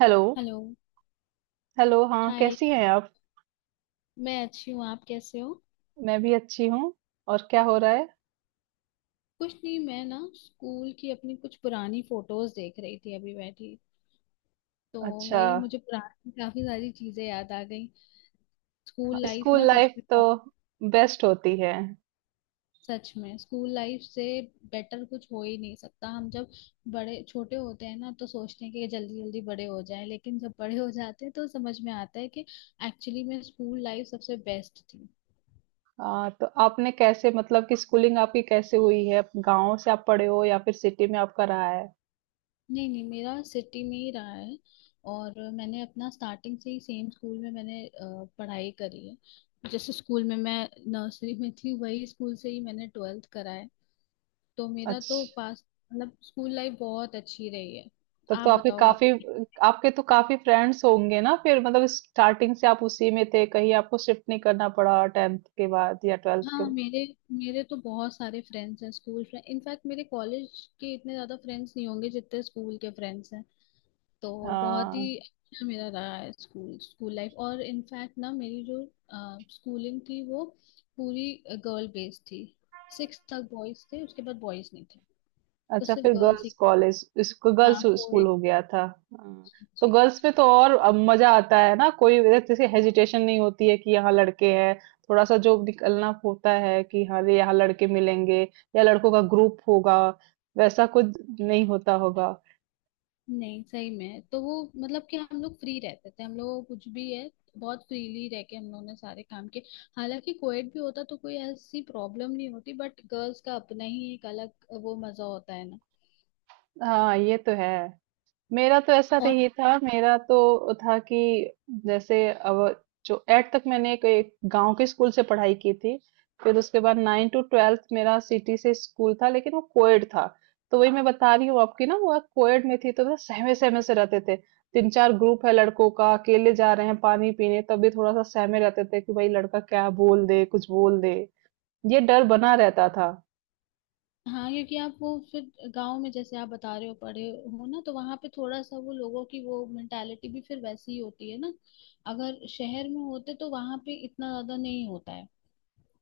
Hello. Hello. Hello, हाँ hi. कैसी हैं आप? मैं अच्छी हूँ, आप कैसे हो? मैं भी अच्छी हूँ। और क्या हो रहा है? कुछ नहीं, मैं ना स्कूल की अपनी कुछ पुरानी फोटोज देख रही थी, अभी बैठी तो अच्छा। वही मुझे पुरानी काफी सारी चीजें याद आ गई। स्कूल लाइफ स्कूल ना सच लाइफ में तो बहुत-। बेस्ट होती है। सच में स्कूल लाइफ से बेटर कुछ हो ही नहीं सकता। हम जब बड़े छोटे होते हैं ना तो सोचते हैं कि जल्दी जल्दी बड़े हो जाएं, लेकिन जब बड़े हो जाते हैं तो समझ में आता है कि एक्चुअली में स्कूल लाइफ सबसे बेस्ट थी। हाँ तो आपने कैसे, मतलब कि स्कूलिंग आपकी कैसे हुई है? गांव से आप पढ़े हो या फिर सिटी में आपका रहा है? नहीं नहीं, मेरा सिटी में ही रहा है। और मैंने अपना स्टार्टिंग से ही सेम स्कूल में मैंने पढ़ाई करी है। जैसे स्कूल में मैं नर्सरी में थी वही स्कूल से ही मैंने ट्वेल्थ करा है। तो मेरा तो अच्छा। पास मतलब स्कूल लाइफ बहुत अच्छी रही है। तब आप तो आपके बताओ आप। काफी, आपके तो काफी फ्रेंड्स होंगे ना। फिर मतलब स्टार्टिंग से आप उसी में थे, कहीं आपको शिफ्ट नहीं करना पड़ा टेंथ के बाद या ट्वेल्थ हाँ, के? मेरे मेरे तो बहुत सारे फ्रेंड्स हैं स्कूल फ्रेंड। इनफैक्ट मेरे कॉलेज के इतने ज्यादा फ्रेंड्स नहीं होंगे जितने स्कूल के फ्रेंड्स हैं। तो बहुत ही हाँ। अच्छा मेरा रहा है स्कूल स्कूल लाइफ। और इनफैक्ट ना मेरी जो स्कूलिंग थी वो पूरी गर्ल बेस्ड थी। सिक्स तक बॉयज थे, उसके बाद बॉयज नहीं थे। तो अच्छा, सिर्फ फिर गर्ल्स गर्ल्स ही। कॉलेज, इसको गर्ल्स हाँ, स्कूल कोएड। हो गया था। हाँ। तो जी हाँ। गर्ल्स में तो और अब मजा आता है ना, कोई जैसे जी। हेजिटेशन नहीं होती है कि यहाँ लड़के हैं। थोड़ा सा जो निकलना होता है कि हाँ ये यहाँ लड़के मिलेंगे या लड़कों का ग्रुप होगा, वैसा कुछ नहीं होता होगा। नहीं, सही में तो वो मतलब कि हम लोग फ्री रहते थे, हम लोग कुछ भी है। बहुत फ्रीली रह के हम लोगों ने सारे काम किए। हालांकि कोएड भी होता तो कोई ऐसी प्रॉब्लम नहीं होती, बट गर्ल्स का अपना ही एक अलग वो मजा होता है ना। हाँ ये तो है। मेरा तो ऐसा और नहीं था। मेरा तो था कि जैसे अब जो एट तक मैंने एक गांव के स्कूल से पढ़ाई की थी, फिर उसके बाद नाइन टू ट्वेल्थ मेरा सिटी से स्कूल था, लेकिन वो कोएड था। तो वही मैं बता रही हूँ आपकी ना, वो कोएड में थी तो ना सहमे सहमे से रहते थे। तीन चार ग्रुप है लड़कों का, अकेले जा रहे हैं पानी पीने तब भी थोड़ा सा सहमे रहते थे कि भाई लड़का क्या बोल दे, कुछ बोल दे। ये डर बना रहता था। हाँ, क्योंकि आप वो फिर गांव में जैसे आप बता रहे हो पढ़े हो ना, तो वहां पे थोड़ा सा वो लोगों की वो मेंटालिटी भी फिर वैसी ही होती है ना। अगर शहर में होते तो वहां पे इतना ज्यादा नहीं होता है।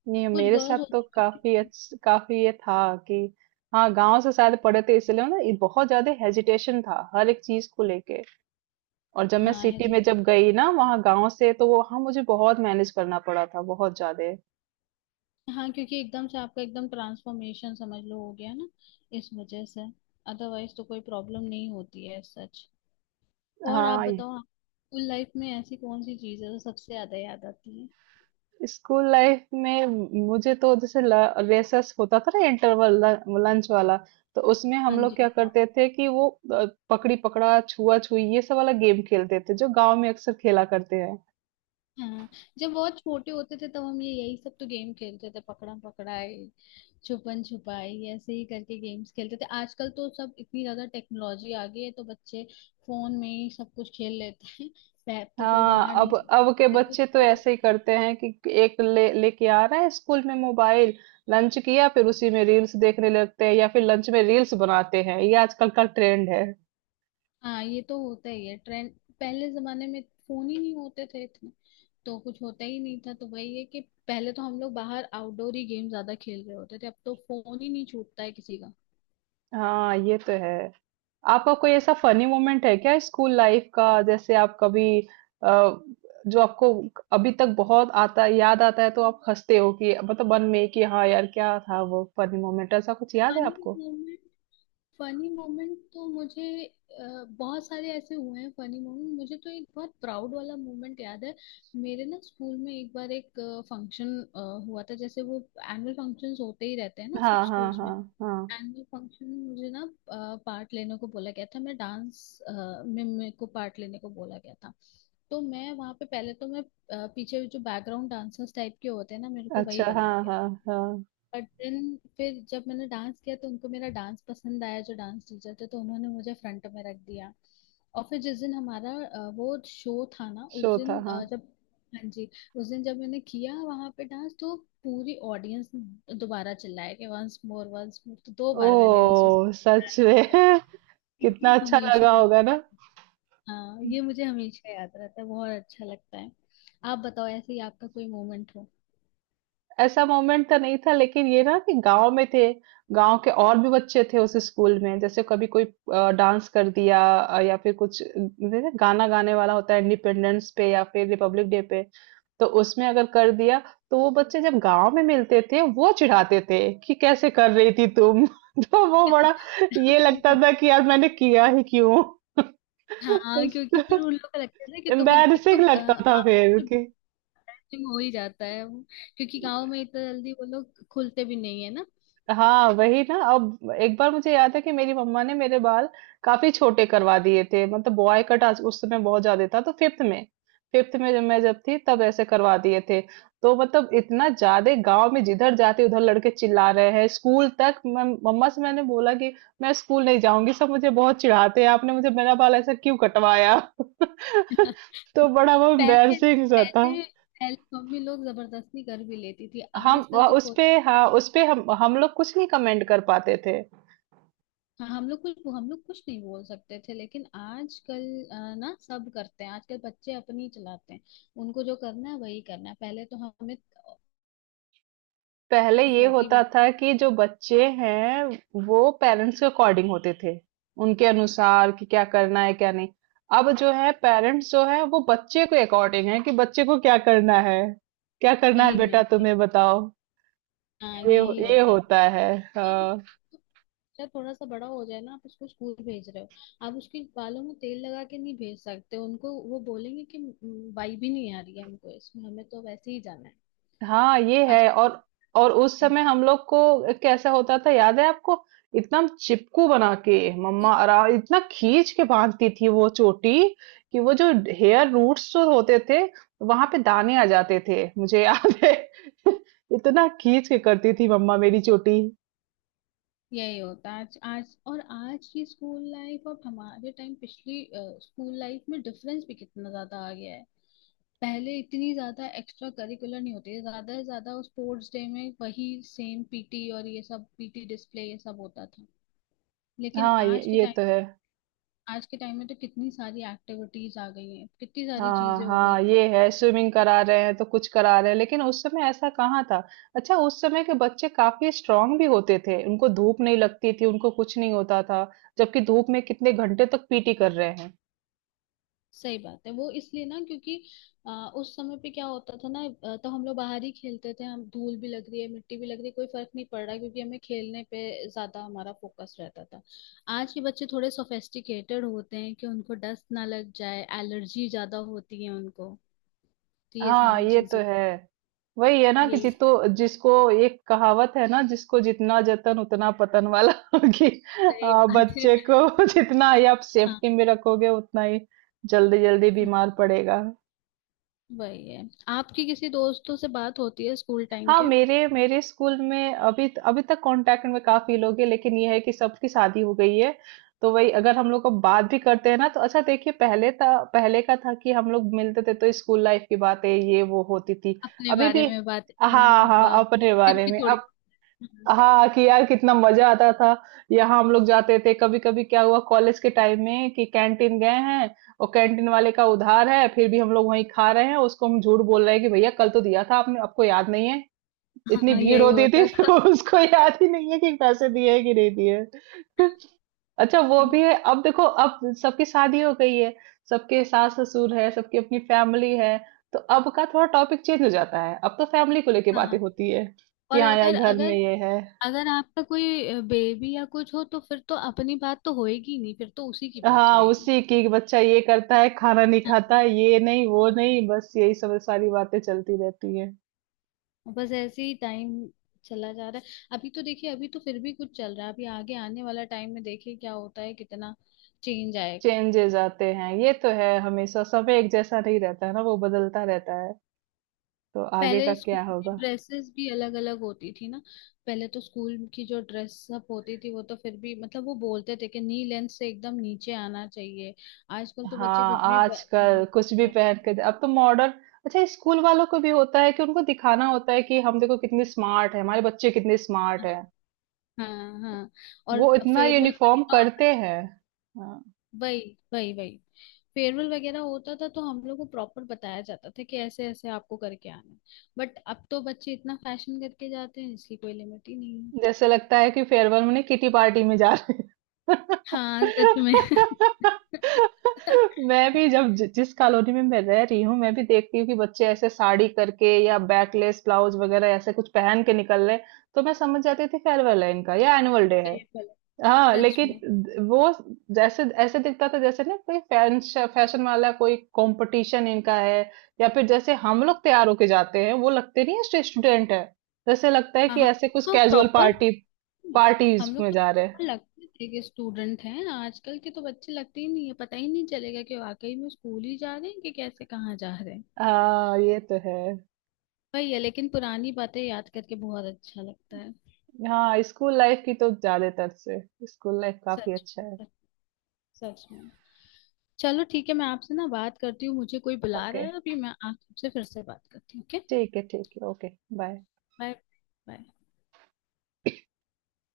नहीं कुछ मेरे साथ गर्ल्स तो होती हैं जो-। काफी ये था कि हाँ, गांव से शायद पढ़े थे इसलिए ना, ये बहुत ज्यादा हेजिटेशन था हर एक चीज को लेके। और जब मैं हाँ, सिटी हेजिट। में जब गई ना वहाँ गांव से, तो वो वहाँ मुझे बहुत मैनेज करना पड़ा था, बहुत ज्यादा। हाँ, क्योंकि एकदम से आपका एकदम ट्रांसफॉर्मेशन समझ लो हो गया ना, इस वजह से। अदरवाइज तो कोई प्रॉब्लम नहीं होती है, सच। और आप हाँ। बताओ स्कूल लाइफ में ऐसी कौन सी चीज है जो सबसे ज्यादा याद आती है? स्कूल लाइफ में मुझे तो जैसे रेसेस होता था ना, इंटरवल, लंच वाला, तो उसमें हाँ, हम लोग जी क्या हाँ। करते थे कि वो पकड़ी पकड़ा, छुआ छुई, ये सब वाला गेम खेलते थे जो गांव में अक्सर खेला करते हैं। हाँ, जब बहुत छोटे होते थे तब हम ये यही सब तो गेम खेलते थे। पकड़म पकड़ाई, छुपन छुपाई ऐसे ही करके गेम्स खेलते थे। आजकल तो सब इतनी ज्यादा टेक्नोलॉजी आ गई है तो बच्चे फोन में ही सब कुछ खेल लेते हैं। पैर तो कोई हाँ, बाहर नहीं अब के जाते, तो बच्चे तो sports-। ऐसे ही करते हैं कि एक ले लेके आ रहा है स्कूल में मोबाइल, लंच किया फिर उसी में रील्स देखने लगते हैं या फिर लंच में रील्स बनाते हैं, ये आजकल का ट्रेंड है। हाँ, ये तो होता ही है ट्रेंड। पहले जमाने में फोन ही नहीं होते थे इतने, तो कुछ होता ही नहीं था। तो वही है कि पहले तो हम लोग बाहर आउटडोर ही गेम ज्यादा खेल रहे होते थे, अब तो फोन ही नहीं छूटता है किसी का। हाँ ये तो है। आपका कोई ऐसा फनी मोमेंट है क्या स्कूल लाइफ का? जैसे आप कभी जो आपको अभी तक बहुत आता, याद आता है तो आप हंसते हो कि मतलब मन में कि हाँ यार क्या था वो फनी मोमेंट, ऐसा कुछ याद है आपको? फनी फनी मोमेंट तो मुझे अ, बहुत सारे ऐसे हुए हैं। फनी मोमेंट मुझे तो एक बहुत प्राउड वाला मोमेंट याद है। मेरे ना स्कूल में एक बार एक फंक्शन हुआ था। जैसे वो एनुअल फंक्शंस होते ही रहते हैं ना सब हाँ, हाँ, स्कूल्स में, हाँ। हाँ। एनुअल फंक्शन में मुझे ना पार्ट लेने को बोला गया था। मैं डांस में, मेरे को पार्ट लेने को बोला गया था। तो मैं वहाँ पे पहले तो मैं पीछे जो बैकग्राउंड डांसर्स टाइप के होते हैं ना, मेरे को वही अच्छा, बनाया हाँ, गया। हाँ। हाँ। बट देन फिर जब मैंने डांस किया तो उनको मेरा डांस पसंद आया, जो डांस टीचर थे तो उन्होंने मुझे फ्रंट में रख दिया। और फिर जिस दिन हमारा वो शो था ना, उस शो था, दिन हाँ। जब हाँ जी, उस दिन जब मैंने किया वहां पे डांस, तो पूरी ऑडियंस दोबारा चिल्लाया कि वंस मोर वंस मोर, तो दो बार मैंने उसी। ओह सच में। कितना ये अच्छा हमेशा लगा मुझे होगा ना। याद। हाँ, ये मुझे हमेशा याद रहता है, बहुत अच्छा लगता है। आप बताओ ऐसे ही आपका कोई मोमेंट हो। ऐसा मोमेंट तो नहीं था, लेकिन ये ना कि गांव में थे, गांव के और भी बच्चे थे उस स्कूल में। जैसे कभी कोई डांस कर दिया या फिर कुछ जैसे गाना गाने वाला होता है इंडिपेंडेंस पे या फिर रिपब्लिक डे पे, तो उसमें अगर कर दिया, तो वो बच्चे जब गांव में मिलते थे वो चिढ़ाते थे कि कैसे कर रही थी तुम। तो वो बड़ा ये लगता था कि यार मैंने किया ही क्यों। हाँ, क्योंकि उस- फिर उन लोग का लगता है ना कि तुम एक तो एम्बैरसिंग लगता था बाप फिर के कि bashing हो ही जाता है वो। क्योंकि गांव में इतना जल्दी वो लोग खुलते भी नहीं है ना। हाँ वही ना। अब एक बार मुझे याद है कि मेरी मम्मा ने मेरे बाल काफी छोटे करवा दिए थे, मतलब बॉय कट आज, उस समय बहुत ज्यादा था, तो फिफ्थ में, फिफ्थ में जब मैं जब थी तब ऐसे करवा दिए थे। तो मतलब इतना ज्यादा, गांव में जिधर जाते उधर लड़के चिल्ला रहे हैं। स्कूल तक मैं मम्मा से मैंने बोला कि मैं स्कूल नहीं जाऊंगी, सब मुझे बहुत चिढ़ाते हैं, आपने मुझे मेरा बाल ऐसा क्यों कटवाया। तो पहले बड़ा वो एम्बैरसिंग सा था। पहले पहले मम्मी लोग जबरदस्ती कर भी लेती थी, हम आजकल तो उस कोई पे, नहीं हाँ करता। उस पे हम लोग कुछ नहीं कमेंट कर पाते थे। हाँ, हम लोग कुछ नहीं बोल सकते थे, लेकिन आजकल ना सब करते हैं। आजकल बच्चे अपनी चलाते हैं, उनको जो करना है वही करना है। पहले तो हमें पहले ये चोटी होता बन था कि जो बच्चे हैं वो पेरेंट्स के अकॉर्डिंग होते थे, उनके अनुसार कि क्या करना है क्या नहीं। अब जो है पेरेंट्स जो है वो बच्चे के अकॉर्डिंग है कि बच्चे को क्या करना है, क्या करना है यही बेटा में। तुम्हें बताओ। हाँ, ये यही ये होता है। होता है। हाँ। बच्चा थोड़ा सा बड़ा हो जाए ना, आप उसको स्कूल भेज रहे हो, आप उसके बालों में तेल लगा के नहीं भेज सकते। उनको वो बोलेंगे कि बाई भी नहीं आ रही है हमको इसमें, हमें तो वैसे ही जाना है हाँ ये है। आजकल। और उस समय हम लोग को कैसा होता था याद है आपको? इतना चिपकू बना के मम्मा आरा इतना खींच के बांधती थी वो चोटी कि वो जो हेयर रूट्स जो होते थे, वहां पे दाने आ जाते थे, मुझे याद है। इतना खींच के करती थी मम्मा मेरी चोटी। यही होता है आज, आज और आज की स्कूल लाइफ और हमारे टाइम पिछली स्कूल लाइफ में डिफरेंस भी कितना ज्यादा आ गया है। पहले इतनी ज्यादा एक्स्ट्रा करिकुलर नहीं होती थी, ज्यादा से ज्यादा स्पोर्ट्स डे में वही सेम पीटी और ये सब पीटी डिस्प्ले ये सब होता था। लेकिन आज के ये तो टाइम, है। आज के टाइम में तो कितनी सारी एक्टिविटीज आ गई हैं, कितनी सारी हाँ, चीजें हो गई। हाँ ये है। स्विमिंग करा रहे हैं तो कुछ करा रहे हैं, लेकिन उस समय ऐसा कहाँ था। अच्छा, उस समय के बच्चे काफी स्ट्रांग भी होते थे, उनको धूप नहीं लगती थी, उनको कुछ नहीं होता था। जबकि धूप में कितने घंटे तक पीटी कर रहे हैं। सही बात है, वो इसलिए ना क्योंकि उस समय पे क्या होता था ना, तो हम लोग बाहर ही खेलते थे। हम धूल भी लग रही है, मिट्टी भी लग रही है, कोई फर्क नहीं पड़ रहा क्योंकि हमें खेलने पे ज्यादा हमारा फोकस रहता था। आज के बच्चे थोड़े सोफेस्टिकेटेड होते हैं कि उनको डस्ट ना लग जाए, एलर्जी ज्यादा होती है उनको, तो ये हाँ सारी ये तो चीजें। है। वही है ना कि यही जितो जिसको, एक कहावत है ना, जिसको जितना जतन उतना पतन वाला। कि सही बात है। बच्चे को जितना ही आप हाँ। सेफ्टी में रखोगे उतना ही जल्दी जल्दी हम्म। बीमार पड़ेगा। वही है, आपकी किसी दोस्तों से बात होती है स्कूल टाइम हाँ के? मेरे मेरे स्कूल में अभी, अभी तक कांटेक्ट में काफी लोग हैं, लेकिन ये है कि सबकी शादी हो गई है। तो वही अगर हम लोग को बात भी करते हैं ना तो, अच्छा देखिए पहले था, पहले का था कि हम लोग मिलते थे तो स्कूल लाइफ की बातें ये वो होती थी। अपने अभी बारे भी, में बात, मम्मी हाँ, हाँ पापा अपने फिर बारे भी में थोड़ी। अब, हाँ कि यार कितना मजा आता था, यहाँ हम लोग जाते थे। कभी कभी क्या हुआ कॉलेज के टाइम में कि कैंटीन गए हैं और कैंटीन वाले का उधार है, फिर भी हम लोग वहीं खा रहे हैं। उसको हम झूठ बोल रहे हैं कि भैया कल तो दिया था आपने, आपको याद नहीं है, इतनी हाँ, भीड़ यही होती थी। होता था। तो उसको याद ही नहीं है कि पैसे दिए हैं कि नहीं दिए हैं। अच्छा वो भी हम्म। है, अब देखो अब सबकी शादी हो गई है, सबके सास ससुर है, सबकी अपनी फैमिली है। तो अब का थोड़ा टॉपिक चेंज हो जाता है, अब तो फैमिली को लेके हाँ। बातें होती है कि और हाँ यार अगर घर में अगर ये है। अगर आपका कोई बेबी या कुछ हो तो फिर तो अपनी बात तो होएगी नहीं, फिर तो उसी की बात हाँ होएगी। उसी की, बच्चा ये करता है, खाना नहीं हाँ, खाता है, ये नहीं वो नहीं, बस यही सब सारी बातें चलती रहती है। बस ऐसे ही टाइम चला जा रहा है। अभी तो देखिए, अभी तो फिर भी कुछ चल रहा है, अभी आगे आने वाला टाइम में देखिए क्या होता है, कितना चेंज आएगा। चेंजेस आते हैं, ये तो है, हमेशा समय एक जैसा नहीं रहता है ना, वो बदलता रहता है। तो आगे पहले का स्कूल क्या की होगा। ड्रेसेस भी अलग अलग होती थी ना। पहले तो स्कूल की जो ड्रेस अप होती थी वो तो फिर भी मतलब वो बोलते थे कि नी लेंथ से एकदम नीचे आना चाहिए। आजकल तो बच्चे हाँ कुछ भी आजकल कुछ पहनते भी हैं। अब तो मॉडर्न। अच्छा, स्कूल वालों को भी होता है कि उनको दिखाना होता है कि हम देखो कितने स्मार्ट है, हमारे बच्चे कितने स्मार्ट है, हाँ हाँ। वो और इतना फेयरवेल यूनिफॉर्म वगैरह होता करते हैं। हाँ। वही वही वही फेयरवेल वगैरह होता था तो हम लोग को प्रॉपर बताया जाता था कि ऐसे ऐसे आपको करके आना है। बट अब तो बच्चे इतना फैशन करके जाते हैं, इसकी कोई लिमिट ही नहीं है। जैसे लगता है कि फेयरवेल में किटी पार्टी में जा रहे हैं। हाँ सच में। मैं भी जब जिस कॉलोनी में मैं रह रही हूँ मैं भी देखती हूँ कि बच्चे ऐसे साड़ी करके या बैकलेस ब्लाउज वगैरह ऐसे कुछ पहन के निकल रहे हैं, तो मैं समझ जाती थी फेयरवेल है इनका या एनुअल डे है। फेयरवेल, हाँ सच में। लेकिन वो जैसे ऐसे दिखता था जैसे ना कोई फैशन फैशन वाला कोई कंपटीशन इनका है, या फिर जैसे हम लोग तैयार होके जाते हैं वो लगते नहीं है स्टूडेंट है, जैसे लगता है हाँ कि हाँ, ऐसे कुछ तो कैजुअल प्रॉपर पार्टी, हम पार्टीज लोग में तो जा रहे हैं। proper लगते थे कि स्टूडेंट हैं, आजकल के तो बच्चे लगते ही नहीं है, पता ही नहीं चलेगा कि वाकई में स्कूल ही जा रहे हैं कि कैसे कहाँ जा रहे हैं। हाँ ये तो है। वही है, लेकिन पुरानी बातें याद करके बहुत अच्छा लगता है। हाँ स्कूल लाइफ की तो ज्यादातर से, स्कूल लाइफ काफी सच अच्छा में, है। सच सच में। चलो ठीक है, मैं आपसे ना बात करती हूँ, मुझे कोई बुला रहा ओके, है अभी, मैं आपसे फिर से बात करती हूँ, ओके। ठीक है ओके, बाय। बाय। बाय।